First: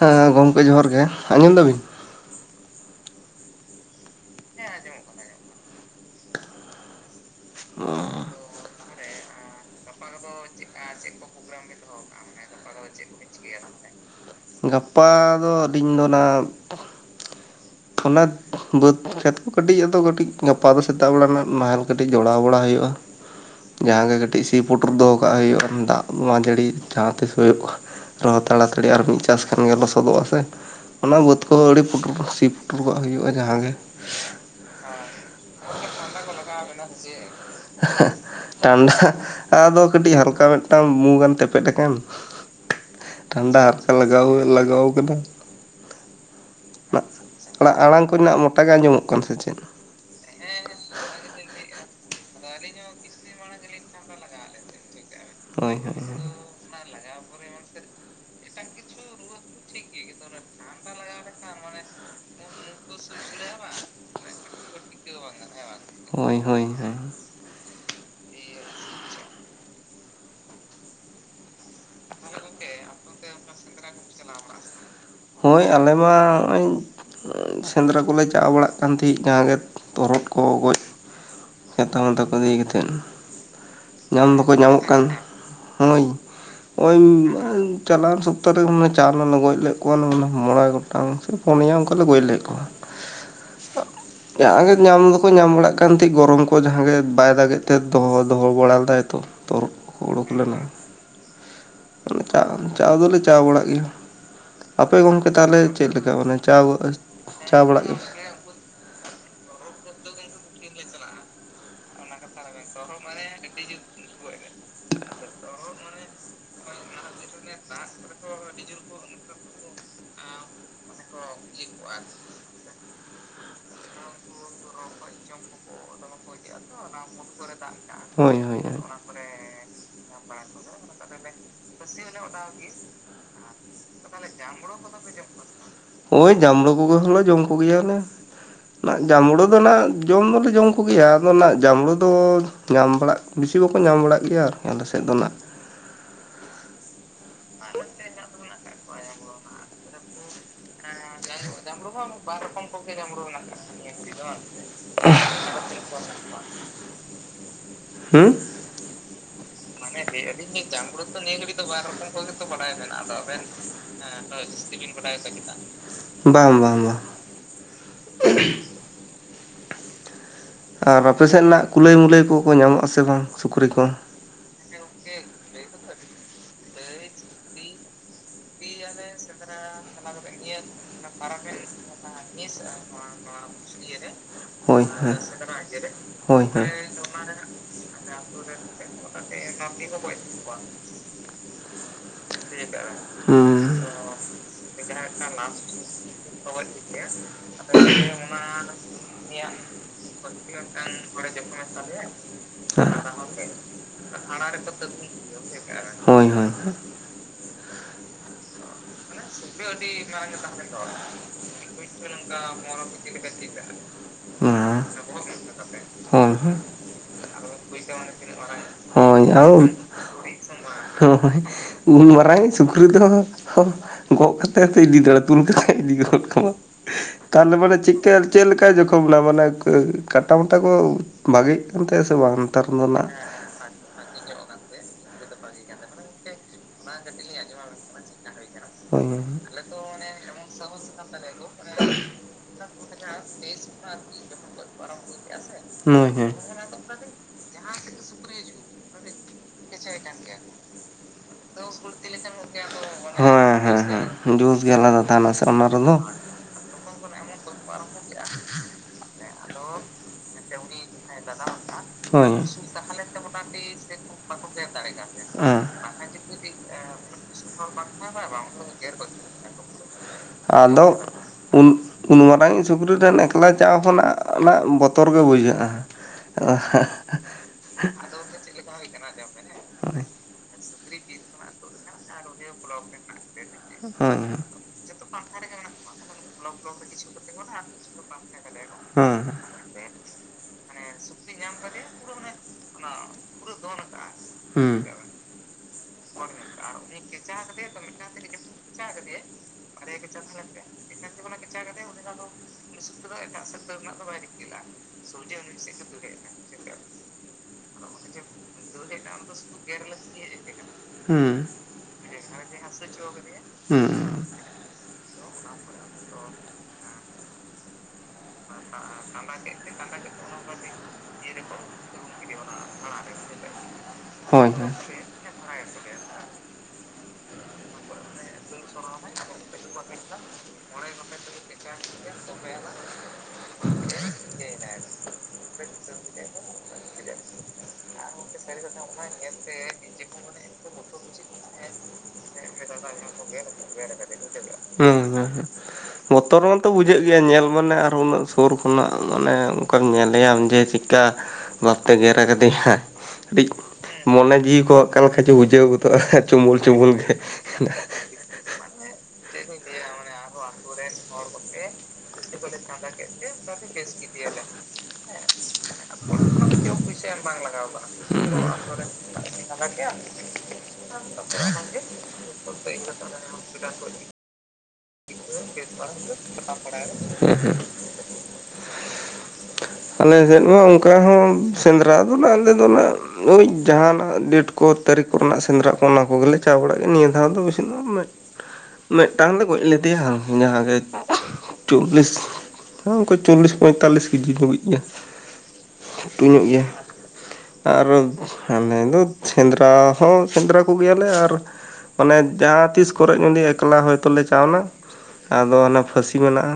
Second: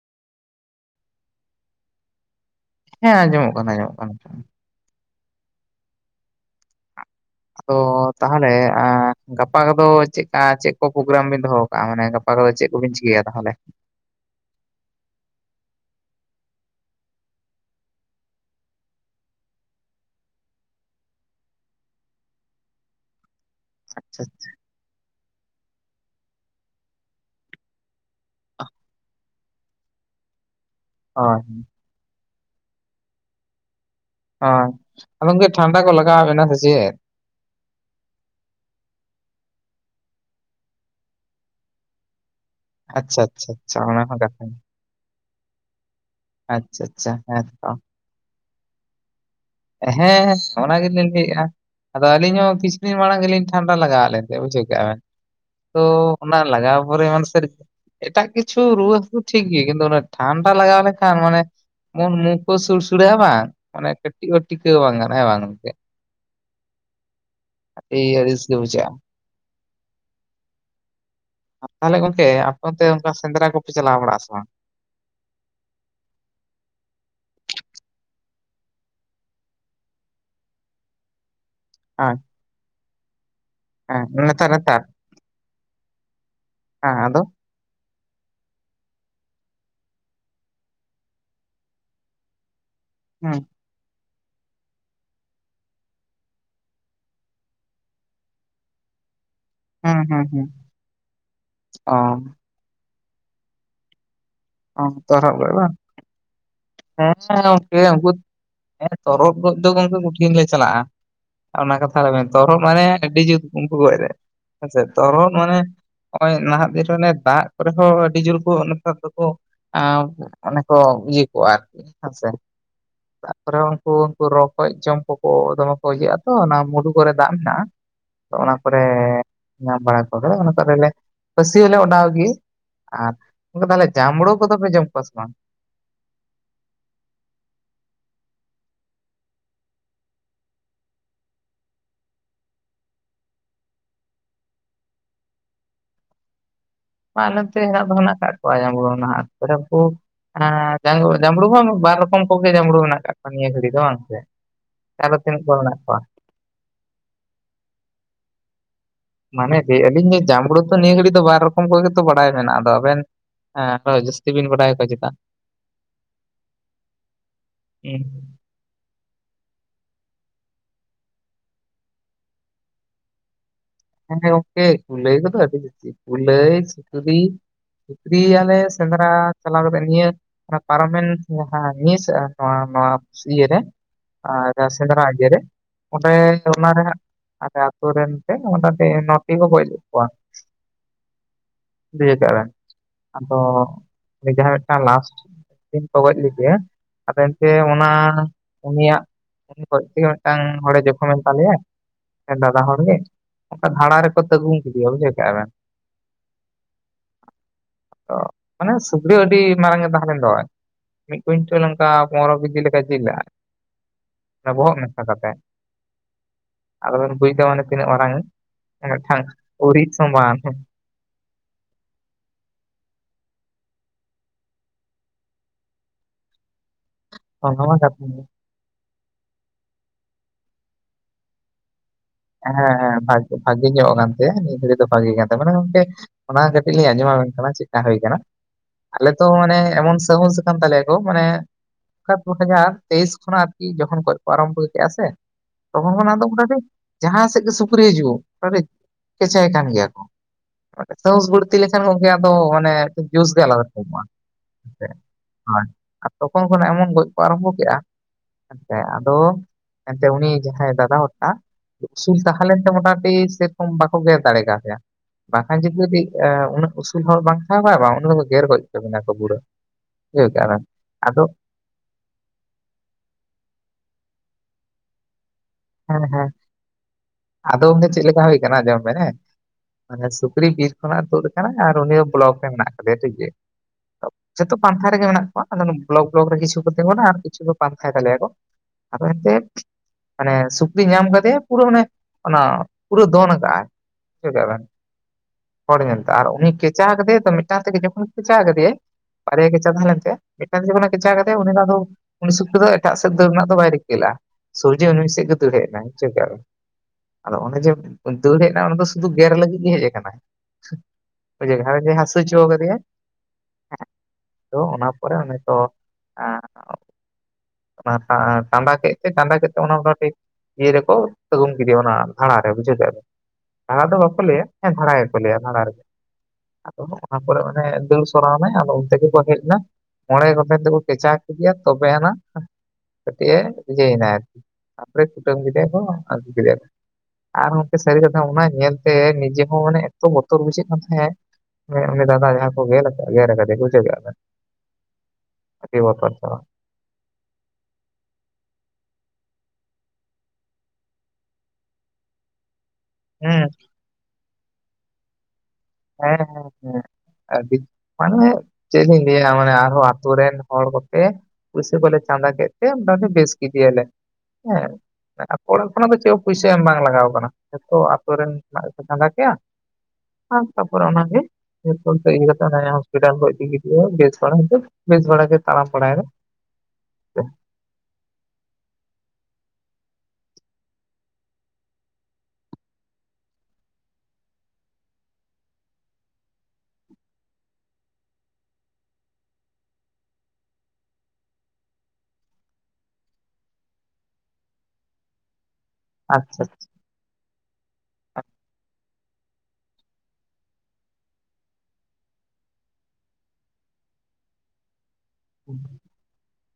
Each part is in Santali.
ᱦᱮᱸ ᱜᱚᱝᱠᱮ ᱡᱚᱦᱟᱨ ᱜᱮ ᱟᱸᱡᱚᱢ ᱫᱟ ᱵᱤᱱ ᱦᱮᱸ ᱟᱸᱡᱚᱢᱚᱜ ᱠᱟᱱᱟ ᱟᱸᱡᱚᱢᱚᱜ ᱠᱟᱱᱟ ᱚᱻ ᱟᱫᱚ ᱛᱟᱦᱚᱞᱮ ᱜᱟᱯᱟ ᱠᱚᱫᱚ ᱪᱮᱫᱠᱟ ᱪᱮᱫ ᱠᱚ ᱯᱨᱳᱜᱨᱟᱢ ᱵᱮᱱ ᱫᱚᱦᱚᱣ ᱠᱟᱫᱟ ᱢᱟᱱᱮ ᱜᱟᱯᱟ ᱠᱚᱫᱚ ᱪᱮᱫ ᱠᱚᱵᱤᱱ ᱪᱤᱠᱟᱹᱭᱟ ᱛᱟᱦᱚᱞᱮ ᱜᱟᱯᱟ ᱫᱚ ᱟᱹᱞᱤᱧ ᱫᱚ ᱚᱱᱟ ᱠᱷᱚᱱᱚᱛ ᱵᱟᱹᱫᱽ ᱠᱷᱮᱛ ᱠᱚ ᱠᱟᱹᱴᱤᱡ ᱟᱫᱚ ᱠᱟᱹᱴᱤᱡ ᱜᱟᱯᱟ ᱫᱚ ᱥᱮᱛᱟᱜ ᱵᱮᱲᱟ ᱱᱟᱦᱟᱜ ᱱᱟᱦᱮᱞ ᱠᱟᱹᱴᱤᱡ ᱡᱚᱲᱟᱣ ᱵᱟᱲᱟ ᱦᱩᱭᱩᱜ-ᱟ ᱡᱟᱦᱟᱸᱜᱮ ᱟᱪᱪᱷᱟ ᱠᱟᱹᱴᱤᱡ ᱥᱤ ᱯᱩᱚᱴᱩᱨ ᱫᱚᱦᱚ ᱠᱟᱜ ᱦᱩᱭᱩᱜ-ᱟ ᱫᱟᱜ ᱢᱟ ᱡᱟᱹᱲᱤ ᱡᱟᱦᱟᱸ ᱛᱤᱥ ᱦᱩᱭᱩᱜ-ᱟ ᱟᱨᱦᱚᱸ ᱛᱟᱲᱟᱛᱟᱲᱤ ᱟᱨ ᱢᱤᱫ ᱪᱟᱥ ᱠᱷᱟᱱ ᱜᱮ ᱞᱚᱥᱚᱫᱚᱜ-ᱟ ᱥᱮ ᱚᱱᱟ ᱦᱳᱭ ᱵᱟᱹᱫᱽ ᱠᱚ ᱟᱹᱨᱤ ᱯᱩᱴᱩᱨ ᱥᱤ ᱯᱩᱴᱩᱨ ᱠᱟᱜ ᱦᱩᱭᱩᱜ-ᱟ ᱡᱟᱦᱟᱸᱜᱮ ᱟᱹᱭ ᱟᱫᱚ ᱜᱚᱢᱠᱮ ᱴᱷᱟᱱᱰᱟ ᱠᱚ ᱞᱟᱜᱟᱣ ᱟᱫ ᱵᱮᱱᱟ ᱥᱮ ᱪᱮᱫ [unintelligible] ᱴᱟᱱᱰᱟᱦ ᱟᱫᱚ ᱠᱟᱹᱴᱤᱡ ᱦᱟᱞᱠᱟ ᱢᱤᱫᱴᱟᱝ ᱢᱩ ᱜᱟᱱ ᱛᱮᱯᱮᱫ ᱟᱠᱟᱱ ᱟᱪᱪᱷᱟ ᱟᱪᱪᱷᱟ ᱴᱷᱟᱱᱰᱟ ᱟᱪᱪᱷᱟ ᱦᱟᱨᱠᱟ ᱚᱱᱟ ᱦᱚᱸ ᱞᱟᱜᱟᱣ ᱠᱟᱛᱷᱟ ᱜᱮ᱾ ᱞᱟᱜᱟᱣ ᱠᱟᱱᱟ ᱟᱪᱪᱷᱟ ᱟᱪᱪᱷᱟ ᱦᱮᱸᱛᱚ ᱟᱲᱟᱝ ᱠᱚᱱᱟᱜ ᱢᱚᱴᱟ ᱜᱮ ᱟᱸᱡᱚᱢᱚᱜ ᱠᱟᱱᱟ ᱥᱮ ᱪᱮᱫ ᱦᱮᱸ ᱦᱮᱸ ᱚᱱᱟ ᱜᱮᱞᱤᱧ ᱞᱟᱹᱭᱮᱫ-ᱟ ᱟᱫᱚ ᱟᱹᱞᱤᱧ ᱦᱚᱸ ᱠᱤᱥᱩᱫᱤᱱ ᱢᱟᱲᱟᱝ ᱜᱮᱞᱤᱧ ᱴᱷᱟᱱᱰᱟ ᱞᱟᱜᱟᱣᱟᱫ ᱞᱤᱧ ᱛᱟᱦᱮᱱᱟ ᱵᱩᱡᱷᱟᱹᱣ ᱠᱮᱫ ᱵᱮᱱ ᱦᱳᱭ ᱛᱚ ᱦᱳᱭ ᱚᱱᱟ ᱞᱟᱜᱟᱣ ᱯᱚᱨᱮ ᱢᱟᱱ [unintelligible] ᱮᱴᱟᱜ ᱠᱤᱪᱩ ᱨᱩᱣᱟᱹ ᱦᱟᱹᱥᱩ ᱴᱷᱤᱠ ᱜᱮᱭᱟ ᱠᱤᱱᱛᱩ ᱚᱱᱮ ᱴᱷᱟᱱᱰᱟ ᱞᱟᱜᱟᱣ ᱞᱮᱠᱷᱟᱱ ᱢᱟᱱᱮ ᱮᱢᱚᱱ ᱢᱩ ᱠᱚ ᱥᱩᱲᱥᱩᱲᱟᱹᱜ-ᱟ ᱵᱟᱝ ᱢᱟᱱᱮ ᱠᱟᱹᱴᱤᱡ ᱦᱚᱸ ᱴᱤᱠᱟᱹᱣ ᱵᱟᱝ ᱜᱟᱱᱚᱜ ᱟ ᱦᱮ ᱵᱟᱝ ᱜᱚᱝᱠᱮ ᱦᱳᱭ ᱦᱳᱭ ᱦᱳᱭ ᱟᱹᱰᱤ ᱟᱹᱲᱤᱥ ᱜᱮ ᱵᱩᱡᱷᱟᱹᱜᱼᱟ ᱛᱟᱦᱚᱞᱮ ᱜᱚᱝᱠᱮ ᱟᱯᱮ ᱚᱱᱛᱮ ᱚᱱᱠᱟ ᱥᱮᱸᱫᱽᱨᱟ ᱠᱚᱯᱮ ᱪᱟᱞᱟᱣ ᱵᱟᱲᱟᱜ-ᱟ ᱥᱮ ᱵᱟᱝ ᱦᱳᱭ ᱟᱞᱮ ᱢᱟ ᱱᱚᱜ-ᱚᱭ ᱥᱮᱸᱫᱽᱨᱟ ᱠᱚᱞᱮ ᱪᱟᱣ ᱵᱟᱲᱟᱜ ᱠᱟᱱ ᱛᱟᱦᱮᱸᱫ ᱡᱟᱦᱟᱸᱜᱮ ᱛᱚᱨᱚᱫ ᱠᱚ ᱜᱚᱡ ᱪᱷᱟᱛᱟ ᱦᱮᱸ ᱢᱟᱛᱟ ᱠᱚ ᱤᱫᱤ ᱠᱟᱛᱮᱫ ᱦᱮᱸ ᱧᱟᱢ ᱱᱮᱛᱟᱨ ᱫᱚᱠᱚ ᱱᱮᱛᱟᱨ ᱧᱟᱢᱚᱜ ᱠᱟᱱ ᱦᱳᱭ ᱦᱮᱸ ᱟᱫᱚ [unintelligible] ᱪᱟᱞᱟᱣᱮᱱ ᱥᱚᱯᱛᱟ ᱨᱮ ᱢᱚᱱᱮ ᱦᱚᱭ ᱪᱟᱞᱞᱮ ᱜᱚᱡ ᱞᱮᱫ ᱠᱚᱣᱟ ᱚᱱᱮ ᱢᱚᱬᱮ ᱜᱚᱴᱟᱝ ᱥᱮ ᱯᱩᱱᱭᱟ ᱚᱱᱠᱟᱞᱮ ᱜᱚᱡ ᱞᱮᱫ ᱠᱚᱣᱟ ᱦᱩᱸ ᱡᱟ ᱜᱮ ᱧᱟᱢ ᱫᱚᱠᱚ ᱧᱟᱢ ᱵᱟᱲᱟᱜ ᱠᱟᱱ ᱛᱟᱦᱮᱸ ᱜᱚᱨᱚᱢ ᱠᱚ ᱡᱟᱦᱟ ᱜᱮ ᱵᱟᱭ ᱫᱟᱜᱮᱜ ᱛᱮ ᱫᱚᱦᱚ ᱫᱚᱦᱚ ᱵᱟᱲᱟ ᱞᱮᱫᱟᱭ ᱛᱚᱨᱦᱚᱫ ᱦᱩᱸ ᱠᱚ ᱦᱩᱸ ᱚᱰᱩᱠ ᱦᱩᱸ ᱞᱮᱱᱟ ᱚ ᱚᱱᱮ ᱚᱱᱠᱟ ᱪᱟᱞᱟᱣ ᱫᱚᱞᱮ ᱪᱟᱞᱟᱣ ᱵᱟᱲᱟᱜ ᱜᱮᱭᱟ ᱚ ᱟᱯᱮ ᱜᱚᱝᱠᱮ ᱛᱚᱨᱦᱚᱫ ᱜᱚᱡ ᱛᱟᱦᱚᱞᱮ ᱵᱟᱝ ᱪᱮᱫᱞᱮᱠᱟ ᱢᱟᱱᱮ ᱪᱟᱞᱟᱣ ᱦᱮᱸ ᱪᱟᱞᱟᱣ ᱜᱚᱝᱠᱮ ᱵᱟᱲᱟᱜ ᱜᱮᱭᱟ ᱯᱮ ᱩᱱᱠᱩ ᱦᱮᱸ ᱛᱚᱨᱦᱚᱫ ᱜᱚᱡ ᱫᱚ ᱜᱚᱝᱠᱮ ᱠᱩᱴᱷᱤᱱ ᱞᱮ ᱪᱟᱞᱟᱜᱼᱟ ᱚᱱᱟ ᱠᱟᱛᱷᱟ ᱞᱟᱹᱭ ᱛᱚᱨᱦᱚᱫ ᱢᱟᱱᱮ ᱟᱹᱰᱤ ᱡᱩᱛ ᱩᱱᱠᱩ ᱜᱚᱡ ᱨᱮ ᱦᱮᱸᱥᱮ ᱛᱚᱨᱚᱦᱚᱫ ᱢᱟᱱᱮ ᱦᱚᱜ-ᱚᱭ ᱱᱟᱦᱟᱜ ᱫᱤᱱ ᱚᱱᱮ ᱫᱟᱜ ᱠᱚᱨᱮ ᱦᱚᱸ ᱟᱹᱰᱤ ᱡᱳᱨ ᱠᱚ ᱱᱮᱛᱟᱨ ᱫᱚᱠᱚ ᱚᱸ ᱚᱱᱮ ᱠᱚ ᱤᱭᱟᱹ ᱠᱚᱜᱼᱟ ᱟᱨᱠᱤ ᱦᱮᱸᱥᱮ ᱛᱟᱯᱚᱨᱮ ᱩᱱᱠᱩ ᱩᱱᱠᱩ ᱨᱚᱠᱚᱡ ᱡᱚᱢ ᱠᱚᱠᱚ ᱫᱚᱢᱮ ᱠᱚ ᱦᱤᱡᱩᱜᱼᱟ ᱛᱚ ᱚᱱᱟ ᱢᱩᱰᱩ ᱠᱚᱨᱮ ᱫᱟᱜ ᱢᱮᱱᱟᱜᱼᱟ ᱦᱳᱭ ᱚᱱᱟ ᱦᱳᱭ ᱦᱳᱭ ᱠᱚᱨᱮ ᱧᱟᱢ ᱵᱟᱲᱟ ᱠᱚᱜᱮ ᱚᱱᱟ ᱠᱚᱨᱮ ᱞᱮ ᱯᱟᱹᱥᱤ ᱦᱚᱸᱞᱮ ᱚᱰᱟᱣ ᱜᱮ ᱟᱨ ᱛᱟᱦᱚᱞᱮ ᱡᱟᱢᱵᱲᱳ ᱠᱚᱫᱚᱯᱮ ᱡᱚᱢ ᱠᱚᱣᱟ ᱥᱮ ᱵᱟᱝ? ᱳᱭ ᱡᱟᱢᱲᱩ ᱠᱚᱜᱮ ᱦᱞᱮ ᱡᱚᱢ ᱠᱚ ᱜᱮᱭᱟ ᱞᱮ ᱱᱟᱜ ᱡᱟᱸᱵᱽᱩᱲᱩ ᱫᱚ ᱱᱟᱜ ᱡᱚᱢ ᱫᱚᱞᱮ ᱡᱚᱢ ᱠᱚᱜᱮᱭᱟ ᱟᱫᱚ ᱱᱟᱜ ᱡᱟᱸᱵᱽᱲᱩ ᱫᱚ ᱧᱟᱢ ᱵᱟᱲᱟᱜ ᱵᱤᱥᱤ ᱵᱟᱠᱚ ᱧᱟᱢ ᱵᱟᱲᱟᱜ ᱜᱮᱭᱟ ᱟᱨᱠᱤ ᱟᱞᱮᱥᱮᱫ ᱫᱚ ᱱᱟᱜ ᱟᱨ ᱱᱚᱛᱮ ᱦᱮᱱᱟᱜ ᱫᱚ ᱦᱮᱱᱟᱜ ᱠᱟᱫ ᱠᱚᱣᱟ ᱡᱟᱸᱵᱽᱲᱩ ᱦᱚᱸ ᱱᱟᱦᱟᱜ [unintelligible] ᱮ ᱡᱟᱸᱜᱲᱩ ᱡᱟᱸᱵᱽᱲᱩ ᱦᱚᱸ ᱵᱟᱨ ᱨᱚᱠᱚᱢ ᱠᱚᱜᱮ ᱡᱟᱸᱵᱽᱲᱩ ᱢᱮᱱᱟᱜ ᱠᱟᱜ ᱠᱚᱣᱟ ᱱᱤᱭᱟᱹ ᱜᱷᱟᱹᱲᱤ ᱫᱚ ᱵᱟᱝ ᱥᱮ ᱟᱨᱚ ᱛᱤᱱᱟᱹᱜ ᱠᱚ ᱢᱮᱱᱟᱜ ᱠᱚᱣᱟ ᱦᱩᱸ ᱢᱟᱱᱮ ᱪᱮᱫ ᱟᱹᱞᱤᱧ ᱫᱚ ᱡᱟᱢᱲᱳ ᱫᱚ ᱱᱤᱭᱟᱹ ᱜᱷᱟᱹᱲᱤᱡ ᱫᱚ ᱵᱟᱨ ᱨᱚᱠᱚᱢ ᱠᱚᱜᱮ ᱛᱚ ᱵᱟᱲᱟᱭ ᱢᱮᱱᱟᱜᱼᱟ ᱟᱫᱚ ᱟᱵᱮᱱ ᱡᱟᱹᱥᱛᱤ ᱦᱮᱸ ᱵᱤᱱ ᱵᱟᱰᱟᱭ ᱠᱚᱣᱟ ᱪᱮᱫᱟᱜ? ᱦᱳᱭ [unintelligible] ᱵᱟᱝ ᱵᱟᱝ ᱵᱟ ᱦᱮᱸ ᱟᱨ ᱟᱯᱮᱥᱮᱫ ᱱᱟᱜ ᱠᱩᱞᱟᱹᱭ ᱢᱩᱞᱟᱹᱭ ᱠᱚᱠᱚ ᱧᱟᱢᱚᱜ ᱟᱥᱮ ᱵᱟᱝ ᱥᱩᱠᱨᱤ ᱠᱚ ᱦᱮᱸ ᱜᱚᱝᱠᱮ ᱠᱩᱞᱟᱹᱭ ᱠᱚᱫᱚ ᱟᱹᱰᱤ ᱵᱮᱥᱤ ᱠᱩᱞᱟᱹᱭ ᱥᱩᱠᱨᱤ ᱥᱩᱠᱨᱤ ᱟᱞᱮ ᱥᱮᱸᱫᱽᱨᱟ ᱪᱟᱞᱟᱣ ᱠᱟᱛᱮᱫ ᱱᱤᱭᱟᱹ ᱤᱭᱟᱹ ᱚᱱᱟ ᱯᱟᱨᱚᱢᱮᱱ ᱯᱟᱨᱟᱢᱮᱱ ᱡᱟᱦᱟᱸ ᱱᱤᱭᱟᱹ [unintelligible] ᱥᱮ ᱱᱚᱣᱟ ᱱᱚᱣᱟ ᱤᱭᱟᱹ ᱨᱮ ᱨᱟ ᱡᱟᱦᱟᱸ ᱥᱮᱸᱫᱨᱟ ᱤᱭᱟᱹ ᱨᱮ ᱚᱸᱰᱮ ᱦᱳᱭ ᱦᱳᱭ ᱦᱳᱭ ᱚᱱᱟᱨᱮ ᱦᱟᱸᱜ ᱟᱞᱮ ᱟᱹᱛᱩ ᱨᱮᱱ ᱛᱮ ᱱᱚᱰᱮ [unintelligible] ᱠᱚ ᱜᱚᱡ ᱞᱮᱫ ᱠᱟᱣᱟ ᱵᱩᱡᱷᱟᱹᱣ ᱠᱮᱫᱟ ᱵᱮᱱ ᱟᱫᱚ ᱩᱱᱤ ᱡᱟᱦᱟᱸ ᱢᱤᱫᱴᱟᱝ ᱞᱟᱥᱴ ᱚᱱᱟ ᱞᱟᱞ ᱫᱤᱱ ᱠᱚ ᱜᱚᱡ ᱞᱮᱫᱮᱭᱟ ᱛᱚᱜᱚᱡ [inaudible] ᱟᱫᱚ ᱮᱱᱛᱮ ᱚᱱᱟ ᱩᱱᱤᱭᱟᱜ ᱩᱱᱤ ᱜᱚᱡ ᱛᱮᱜᱮ ᱢᱤᱫᱴᱟᱝ ᱦᱚᱲᱮ ᱡᱚᱠᱷᱚᱢᱮᱱ ᱛᱟᱞᱮᱭᱟ ᱫᱟᱫᱟ ᱦᱚᱲ ᱜᱮ ᱚᱱᱠᱟ [unintelligible] ᱫᱷᱟᱲᱟ ᱨᱮᱠᱚ ᱫᱷᱟᱲᱟ ᱛᱟᱹᱜᱩᱢ ᱨᱮ ᱠᱚ ᱛᱟᱯᱤᱧ ᱵᱩᱡᱷᱟᱹᱣ ᱠᱮᱜᱼᱟ ᱠᱮᱫᱮᱭᱟ ᱵᱩᱡᱷᱟᱣ ᱠᱮ-ᱟ ᱵᱮᱱ ᱦᱳᱭ ᱦᱳᱭ ᱦᱳᱭ ᱛᱚ ᱢᱟᱱᱮ ᱥᱩᱠᱨᱤ ᱟᱹᱰᱤ ᱢᱟᱨᱟᱝ ᱮ ᱛᱟᱦᱮ ᱟᱰᱤ ᱢᱟᱨᱟᱝ-ᱮ ᱛᱟᱦᱮᱸ ᱞᱮᱱ ᱫᱚᱭ ᱦᱩᱭᱩᱜ ᱪᱚ ᱯᱚᱱᱨᱚ ᱱᱚᱝᱠᱟ ᱞᱮᱠᱟ ᱯᱳᱱᱨᱚ ᱡᱤᱞ ᱠᱮᱡᱤ ᱞᱟᱜᱼᱟ ᱞᱮᱠᱟᱭ ᱡᱤᱞ-ᱟ ᱵᱚᱦᱚᱜ ᱢᱮᱥᱟ ᱠᱟᱛᱮᱫ ᱦᱳᱭ ᱟᱫᱚ ᱵᱮᱱ ᱵᱩᱡᱽᱫᱟ ᱢᱟᱱᱮ ᱛᱤᱱᱟᱹᱜ ᱢᱟᱨᱟᱝ ᱟᱭ ᱢᱤᱫᱴᱷᱟᱝ ᱩᱨᱤᱡ ᱥᱚᱢᱟᱱ ᱦᱳ ᱩᱱ ᱢᱟᱨᱟᱝ-ᱤᱡ ᱥᱩᱠᱨᱤ ᱫᱚ ᱜᱚᱜ ᱠᱟᱛᱮᱫ ᱤᱫᱤ ᱫᱟᱲᱮ ᱛᱩᱞ ᱠᱟᱛᱮᱫ ᱤᱫᱤ ᱜᱚᱫ ᱠᱟᱢᱟ ᱚᱱᱟ ᱢᱟ ᱢᱟᱱᱮ ᱠᱟᱛᱷᱟ ᱪᱮᱫ ᱜᱮ ᱞᱮᱠᱟ ᱪᱮᱫ ᱠᱟᱭ ᱡᱚᱠᱷᱚᱢ ᱱᱟ ᱢᱟᱱᱮ ᱠᱟᱴᱟ ᱢᱟᱴᱟ ᱠᱚ ᱵᱷᱟᱜᱮ ᱮᱱ ᱛᱟᱭᱟ ᱥᱮ ᱵᱟᱝ? ᱦᱮᱸ ᱱᱮᱛᱟᱨ ᱫᱚ ᱦᱮᱸ ᱱᱟᱜ ᱵᱷᱟᱜᱤ ᱧᱚᱜ ᱠᱟᱱ ᱛᱟᱭᱟ ᱱᱤᱭᱟᱹ ᱜᱷᱟᱹᱲᱤᱡ ᱫᱚ ᱵᱷᱟᱜᱮ ᱠᱟᱱ ᱛᱟᱭᱟ ᱢᱟᱱᱮ ᱜᱚᱝᱠᱮ ᱚᱱᱟ ᱠᱟᱹᱴᱤᱡ ᱞᱤᱧ ᱟᱸᱡᱚᱢ ᱟᱵᱮᱱ ᱠᱟᱱᱟ ᱪᱮᱫᱠᱟ ᱦᱩᱭ ᱠᱟᱱᱟ ᱦᱳᱭ ᱟᱞᱮ ᱦᱳᱭ ᱛᱚ ᱢᱟᱱᱮ ᱮᱢᱚᱱ ᱥᱟᱹᱢᱳᱥ ᱠᱟᱱ ᱛᱟᱞᱮᱭᱟ ᱛᱚ ᱢᱟᱱᱮ ᱚᱠᱟ ᱫᱩ ᱦᱟᱡᱟᱨ ᱛᱮᱭᱤᱥ ᱠᱷᱚᱱᱟᱜ ᱟᱨᱠᱤ ᱡᱚᱠᱷᱚᱱ ᱜᱚᱡ ᱠᱚ ᱟᱨᱟᱢᱵᱷᱚ ᱠᱮᱫᱼᱟ ᱥᱮ ᱛᱚᱠᱷᱚᱱ ᱦᱳᱭ ᱠᱷᱚᱱᱟᱜ ᱟᱫᱚ ᱦᱳᱭ ᱢᱚᱴᱟ-ᱢᱩᱴᱤ ᱡᱟᱸᱦᱟ ᱥᱮᱫ ᱜᱮ ᱥᱩᱠᱨᱤ ᱦᱤᱡᱩᱜᱼᱟ ᱠᱮᱪᱟᱭ ᱠᱟᱱ ᱜᱮ ᱜᱮᱭᱟᱠᱚ ᱥᱟᱸᱦᱚᱥ ᱵᱟᱹᱲᱛᱤ ᱞᱮᱠᱷᱟᱱ ᱜᱚᱢᱠᱮ ᱟᱫᱚ ᱢᱟᱱᱮ ᱡᱳᱥ ᱜᱮ ᱟᱞᱟᱫᱟ ᱠᱚ ᱮᱢᱟᱜ-ᱟ ᱡᱳᱥ ᱜᱮ ᱟᱞᱟᱫᱟ ᱛᱟᱦᱮᱱᱟ ᱥᱮ ᱚᱱᱟ ᱨᱮᱫᱚ ᱟᱨ ᱛᱚᱠᱷᱚᱱ ᱠᱷᱚᱱᱟᱜ ᱮᱢᱚᱱ ᱜᱚᱡ ᱠᱚ ᱟᱨᱟᱢᱵᱷᱚ ᱠᱮᱫᱼᱟ ᱮᱱᱛᱮ ᱟᱫᱚ ᱮᱱᱛᱮ ᱩᱱᱤ ᱡᱟᱦᱟᱸᱭ ᱫᱟᱫᱟ ᱦᱚᱲ ᱩᱥᱩᱞ ᱦᱳᱭ ᱛᱟᱦᱮᱸ ᱞᱮᱱᱛᱮ ᱢᱚᱴᱟᱢᱩᱴᱤ ᱥᱮᱨᱚᱠᱚᱢ ᱵᱟᱠᱚ ᱜᱮᱨ ᱫᱟᱲᱮ ᱠᱟᱣᱫᱮᱭᱟ ᱵᱟᱝᱠᱷᱟᱱ ᱦᱮᱸ ᱡᱩᱫᱤ ᱩᱱᱟᱹᱜ ᱩᱥᱩᱞ ᱦᱚᱲ ᱵᱟᱝ ᱠᱷᱟᱭ ᱵᱟᱝ ᱩᱱᱤ ᱫᱚ ᱠᱚ ᱜᱮᱨ ᱜᱚᱡ ᱛᱟᱵᱤᱱᱟ ᱠᱚ ᱯᱩᱨᱟᱹ ᱵᱩᱡᱷᱟᱹᱣ ᱠᱮ-ᱟ ᱵᱮᱱ ᱟᱫᱚ ᱩᱱ ᱩᱱ ᱢᱟᱨᱟᱝᱤᱡ ᱥᱩᱠᱨᱤ ᱴᱷᱮᱱ ᱮᱠᱞᱟ ᱪᱟᱶ ᱠᱷᱚᱱᱟᱜ ᱱᱟᱜ ᱵᱚᱛᱚᱨ ᱜᱮ ᱵᱩᱡᱷᱟᱹᱜᱼᱟ ᱦᱮᱸ ᱦᱮᱸ ᱟᱫᱚ ᱩᱱ ᱫᱚ ᱪᱮᱫ ᱞᱮᱠᱟ ᱦᱩᱭ ᱟᱠᱟᱱᱟ ᱟᱸᱡᱚᱢ ᱵᱮᱱ ᱦᱮ ᱥᱩᱠᱨᱤ ᱵᱤᱨ ᱠᱷᱚᱱᱟᱜ ᱛᱩᱫ ᱟᱠᱟᱱᱟ ᱟᱨ ᱩᱱᱤ ᱦᱚᱸ ᱵᱞᱚᱠ ᱨᱮ ᱢᱮᱱᱟᱜ ᱠᱟᱫᱮᱭᱟ ᱴᱷᱤᱠ ᱜᱮᱭᱟ ᱦᱳᱭ ᱡᱚᱛᱚ ᱯᱟᱱᱛᱷᱟ ᱨᱮᱜᱮ ᱢᱮᱱᱟᱜ ᱠᱚᱣᱟ ᱟᱫᱚ ᱵᱞᱚᱠ ᱵᱞᱚᱠ ᱨᱮ ᱠᱤᱪᱷᱩ ᱠᱚ ᱛᱤᱸᱜᱩᱱᱟ ᱟᱨ ᱠᱤᱪᱷᱩ ᱫᱚ ᱯᱟᱱᱛᱷᱟᱭ ᱛᱟᱞᱮᱭᱟ ᱠᱚ ᱟᱫᱚ ᱦᱳᱭ ᱮᱱᱛᱮᱫ ᱢᱟᱱᱮ ᱥᱩᱠᱨᱤ ᱧᱟᱢ ᱠᱟᱫᱮᱭᱟᱭ ᱯᱩᱨᱟᱹ ᱢᱟᱱᱮ ᱚᱱᱟ ᱯᱩᱨᱟᱹ ᱫᱚᱱ ᱠᱟᱜᱼᱟᱭ ᱵᱩᱡᱷᱟᱹᱣ ᱠᱮᱫᱟ ᱵᱮᱱ ᱦᱩᱸ ᱦᱟᱲ ᱧᱮᱞᱛᱮ ᱟᱨ ᱩᱱᱤ ᱠᱮᱪᱟ ᱠᱟᱛᱮᱫ ᱵᱟᱨᱭᱟ ᱠᱮᱪᱟ ᱛᱟᱦᱮᱸ ᱞᱮᱱᱛᱮ ᱢᱤᱫᱴᱟᱝ ᱡᱚᱠᱷᱚᱱᱮ ᱠᱮᱪᱟ ᱠᱟᱫᱮᱭᱟ ᱩᱱᱤ [unintelligible] ᱫᱚ ᱩᱱᱤ ᱥᱩᱠᱨᱤ ᱫᱚ ᱮᱴᱟᱜ ᱥᱮᱫ ᱫᱟᱹᱲ ᱨᱮᱱᱟᱜ ᱫᱚ ᱵᱟᱭ ᱨᱤᱠᱟᱹ ᱞᱮᱫᱟ ᱵᱮᱱ ᱟᱫᱚ ᱚᱱᱮ ᱡᱮ ᱫᱟᱹᱲ ᱦᱮᱡ ᱮᱱᱟ ᱚᱱᱟ ᱫᱚ ᱥᱩᱫᱷᱩ ᱜᱮᱨ ᱞᱟᱹᱜᱤᱫ [unintelligible] [unintelligible] ᱦᱮᱸ ᱟᱨ ᱡᱮ ᱦᱟᱹᱥᱩ ᱦᱚᱪᱚ ᱠᱟᱫᱮᱭᱟ ᱦᱩᱸ ᱟᱫᱚ ᱚᱱᱟ ᱯᱚᱨᱮ ᱚᱱᱮ ᱠᱚ ᱴᱟᱱᱰᱟ ᱠᱮᱫ ᱛᱮ [unintelligible] ᱚᱱᱟ ᱠᱟᱴᱤᱡ ᱤᱭᱟᱹ ᱨᱮᱠᱚ ᱥᱟᱹᱜᱩᱱ ᱠᱮᱫᱮᱭᱟ ᱚᱱᱟ ᱟᱲᱟᱨ ᱨᱮ ᱵᱩᱡᱷᱟᱹᱣ ᱵᱷᱟᱲᱟ ᱫᱚ ᱵᱟᱠᱚ ᱞᱟᱹᱭᱟ ᱦᱳᱭ ᱦᱳᱭ ᱦᱮᱸ ᱫᱷᱟᱲᱟ ᱜᱮᱠᱚ ᱞᱟᱹᱭᱟ ᱵᱷᱟᱲᱟ ᱨᱮᱜᱮ ᱟᱫᱚ ᱚᱱᱟ ᱯᱚᱨᱮ ᱚᱱᱮ ᱫᱟᱹᱲ ᱥᱚᱨᱚᱨᱟᱣ ᱮᱱᱟ ᱟᱫᱚ ᱚᱱᱛᱮ ᱜᱮ ᱠᱚ ᱦᱮᱡ ᱮᱱᱟ ᱢᱚᱬᱮ ᱜᱚᱴᱮᱱ ᱛᱮᱠᱚ ᱠᱮᱪᱟ ᱠᱮᱫᱮᱭᱟ ᱛᱚᱵᱮ ᱟᱱᱟᱜ ᱠᱟᱹᱴᱤᱡ ᱮ ᱤᱡᱟᱹᱭᱮᱱᱟ ᱟᱨᱠᱤ ᱛᱟᱨᱯᱚᱨᱮ ᱠᱩᱴᱟᱹᱢ ᱠᱮᱫᱮᱭᱟᱠᱚ ᱟᱹᱜᱩ ᱠᱮᱫᱭᱟᱠᱚ ᱟᱨ ᱜᱚᱝᱠᱮ ᱥᱟᱹᱨᱤ ᱠᱟᱛᱷᱟ ᱚᱱᱟ ᱧᱮᱞ ᱛᱮ ᱱᱤᱡᱮ ᱦᱚᱸ ᱢᱟᱱᱮ ᱮᱛᱚ ᱵᱚᱛᱚᱨ ᱵᱩᱡᱷᱟᱹᱜ ᱠᱟᱱ ᱛᱟᱦᱮᱸᱫ ᱟᱞᱮ ᱫᱟᱫᱟ ᱡᱟᱦᱟᱸ ᱠᱚ ᱜᱮᱨ ᱟᱠᱟᱫ ᱫᱮᱭᱟ ᱠᱚ ᱵᱩᱡᱷᱟᱹᱣ ᱠᱮᱫ ᱟᱵᱤᱱ ᱦᱩᱸ ᱦᱩᱸ ᱦᱩᱸ ᱟᱰᱤ ᱵᱚᱛᱚᱨ ᱪᱟᱵᱟᱜ-ᱟ ᱵᱚᱛᱚᱨ ᱛᱚ ᱵᱩᱡᱷᱟᱹᱜ ᱜᱮᱭᱟ ᱧᱮᱞ ᱢᱟᱱᱮ ᱟᱨ ᱩᱱᱟᱹᱜ ᱥᱩᱨ ᱠᱷᱚᱱᱟᱜ ᱢᱟᱱᱮ ᱚᱱᱠᱟ ᱧᱮᱞᱮᱭᱟᱢ ᱡᱮ ᱪᱮᱫ ᱞᱮᱠᱟ ᱵᱟᱷᱯᱛᱮ ᱜᱮᱨ ᱟᱠᱟᱫᱤᱭᱟ ᱦᱩᱸ ᱠᱟᱹᱴᱤᱡ ᱢᱚᱱᱮ ᱡᱤᱣᱤ ᱠᱚ ᱚᱠᱟ ᱞᱮᱠᱟ ᱪᱚ ᱵᱩᱡᱷᱟᱹᱣ ᱜᱚᱫᱚᱜᱼᱟ ᱦᱮᱸ ᱪᱩᱢᱩᱞ ᱦᱮᱸ ᱪᱩᱢᱩᱞ ᱜᱮ ᱟᱹᱰᱤ ᱢᱟᱱᱮ ᱪᱮᱫᱤᱧ ᱞᱟᱹᱭᱟ ᱢᱟᱱᱮ ᱟᱨᱦᱚᱸ ᱟᱛᱳ ᱨᱮᱱ ᱦᱚᱲ ᱠᱚᱛᱮ ᱯᱩᱭᱥᱟᱹ ᱠᱚᱞᱮ ᱪᱟᱸᱫᱟ ᱠᱮᱫ ᱮ ᱵᱮᱥ ᱠᱮᱫᱤᱫᱤᱭᱟᱞᱮ ᱦᱮᱸ ᱟᱠᱚ ᱚᱲᱟᱜ ᱠᱷᱚᱱᱟᱜ ᱫᱚ ᱪᱮᱫ ᱯᱩᱭᱥᱟᱹ ᱮᱢ ᱵᱟᱝ ᱞᱟᱜᱟᱣ ᱟᱠᱟᱱᱟ ᱛᱚ ᱟᱛᱳ ᱨᱮᱱ ᱜᱮᱠᱚ ᱪᱟᱸᱫᱟ ᱠᱮᱜᱼᱟ ᱪᱟᱸᱫᱟ ᱠᱮᱫᱼᱟ ᱛᱟᱯᱚᱨ ᱚᱱᱟᱜᱮ ᱡᱮ ᱤᱭᱟᱹ ᱠᱟᱛᱮ ᱦᱚᱥᱯᱤᱴᱟᱞ ᱠᱚ ᱤᱫᱤ ᱠᱮᱫᱮᱭᱟ ᱵᱮᱥ ᱵᱟᱲᱟ ᱦᱚᱪᱚ ᱵᱮᱥ ᱵᱟᱲᱟ ᱜᱮ ᱛᱟᱲᱟᱢ ᱵᱟᱲᱟ ᱮᱫᱟᱭ ᱦᱩᱸ ᱦᱩᱸ [unintelligible] ᱟᱞᱮ ᱥᱮᱫ ᱢᱟ ᱚᱱᱠᱟ ᱦᱚᱸ ᱥᱮᱸᱫᱽᱨᱟ ᱫᱚ ᱟᱞᱮ ᱫᱚ ᱱᱟᱦᱟᱜ ᱳᱭ ᱡᱟᱦᱟᱱᱟᱜ ᱰᱮᱴ ᱠᱚ ᱛᱟᱹᱨᱤᱠᱷ ᱠᱚᱨᱮᱱᱟᱜ ᱥᱮᱸᱫᱽᱨᱟ ᱠᱚ ᱚᱱᱟ ᱠᱚᱜᱮᱞᱮ ᱪᱟᱞᱟᱣ ᱵᱟᱲᱟᱜ ᱜᱮᱭᱟ ᱱᱤᱭᱟᱹ ᱫᱷᱟᱣ ᱫᱚ ᱵᱮᱥᱤ ᱫᱚ ᱢᱤᱫᱴᱟᱝ ᱞᱮ ᱜᱚᱡ ᱞᱮᱫᱮᱭᱟ ᱡᱟᱦᱟᱸ ᱜᱮ ᱪᱚᱞᱤᱥ ᱚᱭ ᱪᱚᱞᱤᱥ ᱯᱚᱸᱭᱛᱟᱞᱤᱥ ᱠᱮᱡᱤ ᱧᱩᱜᱤᱡ ᱜᱮ ᱞᱟᱴᱩ ᱟᱪᱪᱷᱟ ᱟᱪᱪᱷᱟ ᱧᱚᱜ ᱜᱮᱭᱟ ᱟᱨ ᱟᱞᱮ ᱫᱚ ᱥᱮᱸᱫᱽᱨᱟ ᱦᱚᱸ ᱥᱮᱸᱫᱽᱨᱟ ᱠᱚᱜᱮᱭᱟᱞᱮ ᱟᱨ ᱢᱟᱱᱮ ᱡᱟᱦᱟᱸ ᱛᱤᱥ ᱠᱚᱨᱮ ᱡᱩᱫᱤ ᱮᱠᱞᱟ ᱦᱚᱭᱛᱚ ᱞᱮ ᱪᱟᱞᱟᱣ ᱮᱱᱟ ᱟᱫᱚ ᱚᱱᱮ ᱯᱷᱟᱹᱥᱤ ᱢᱮᱱᱟᱜᱼᱟ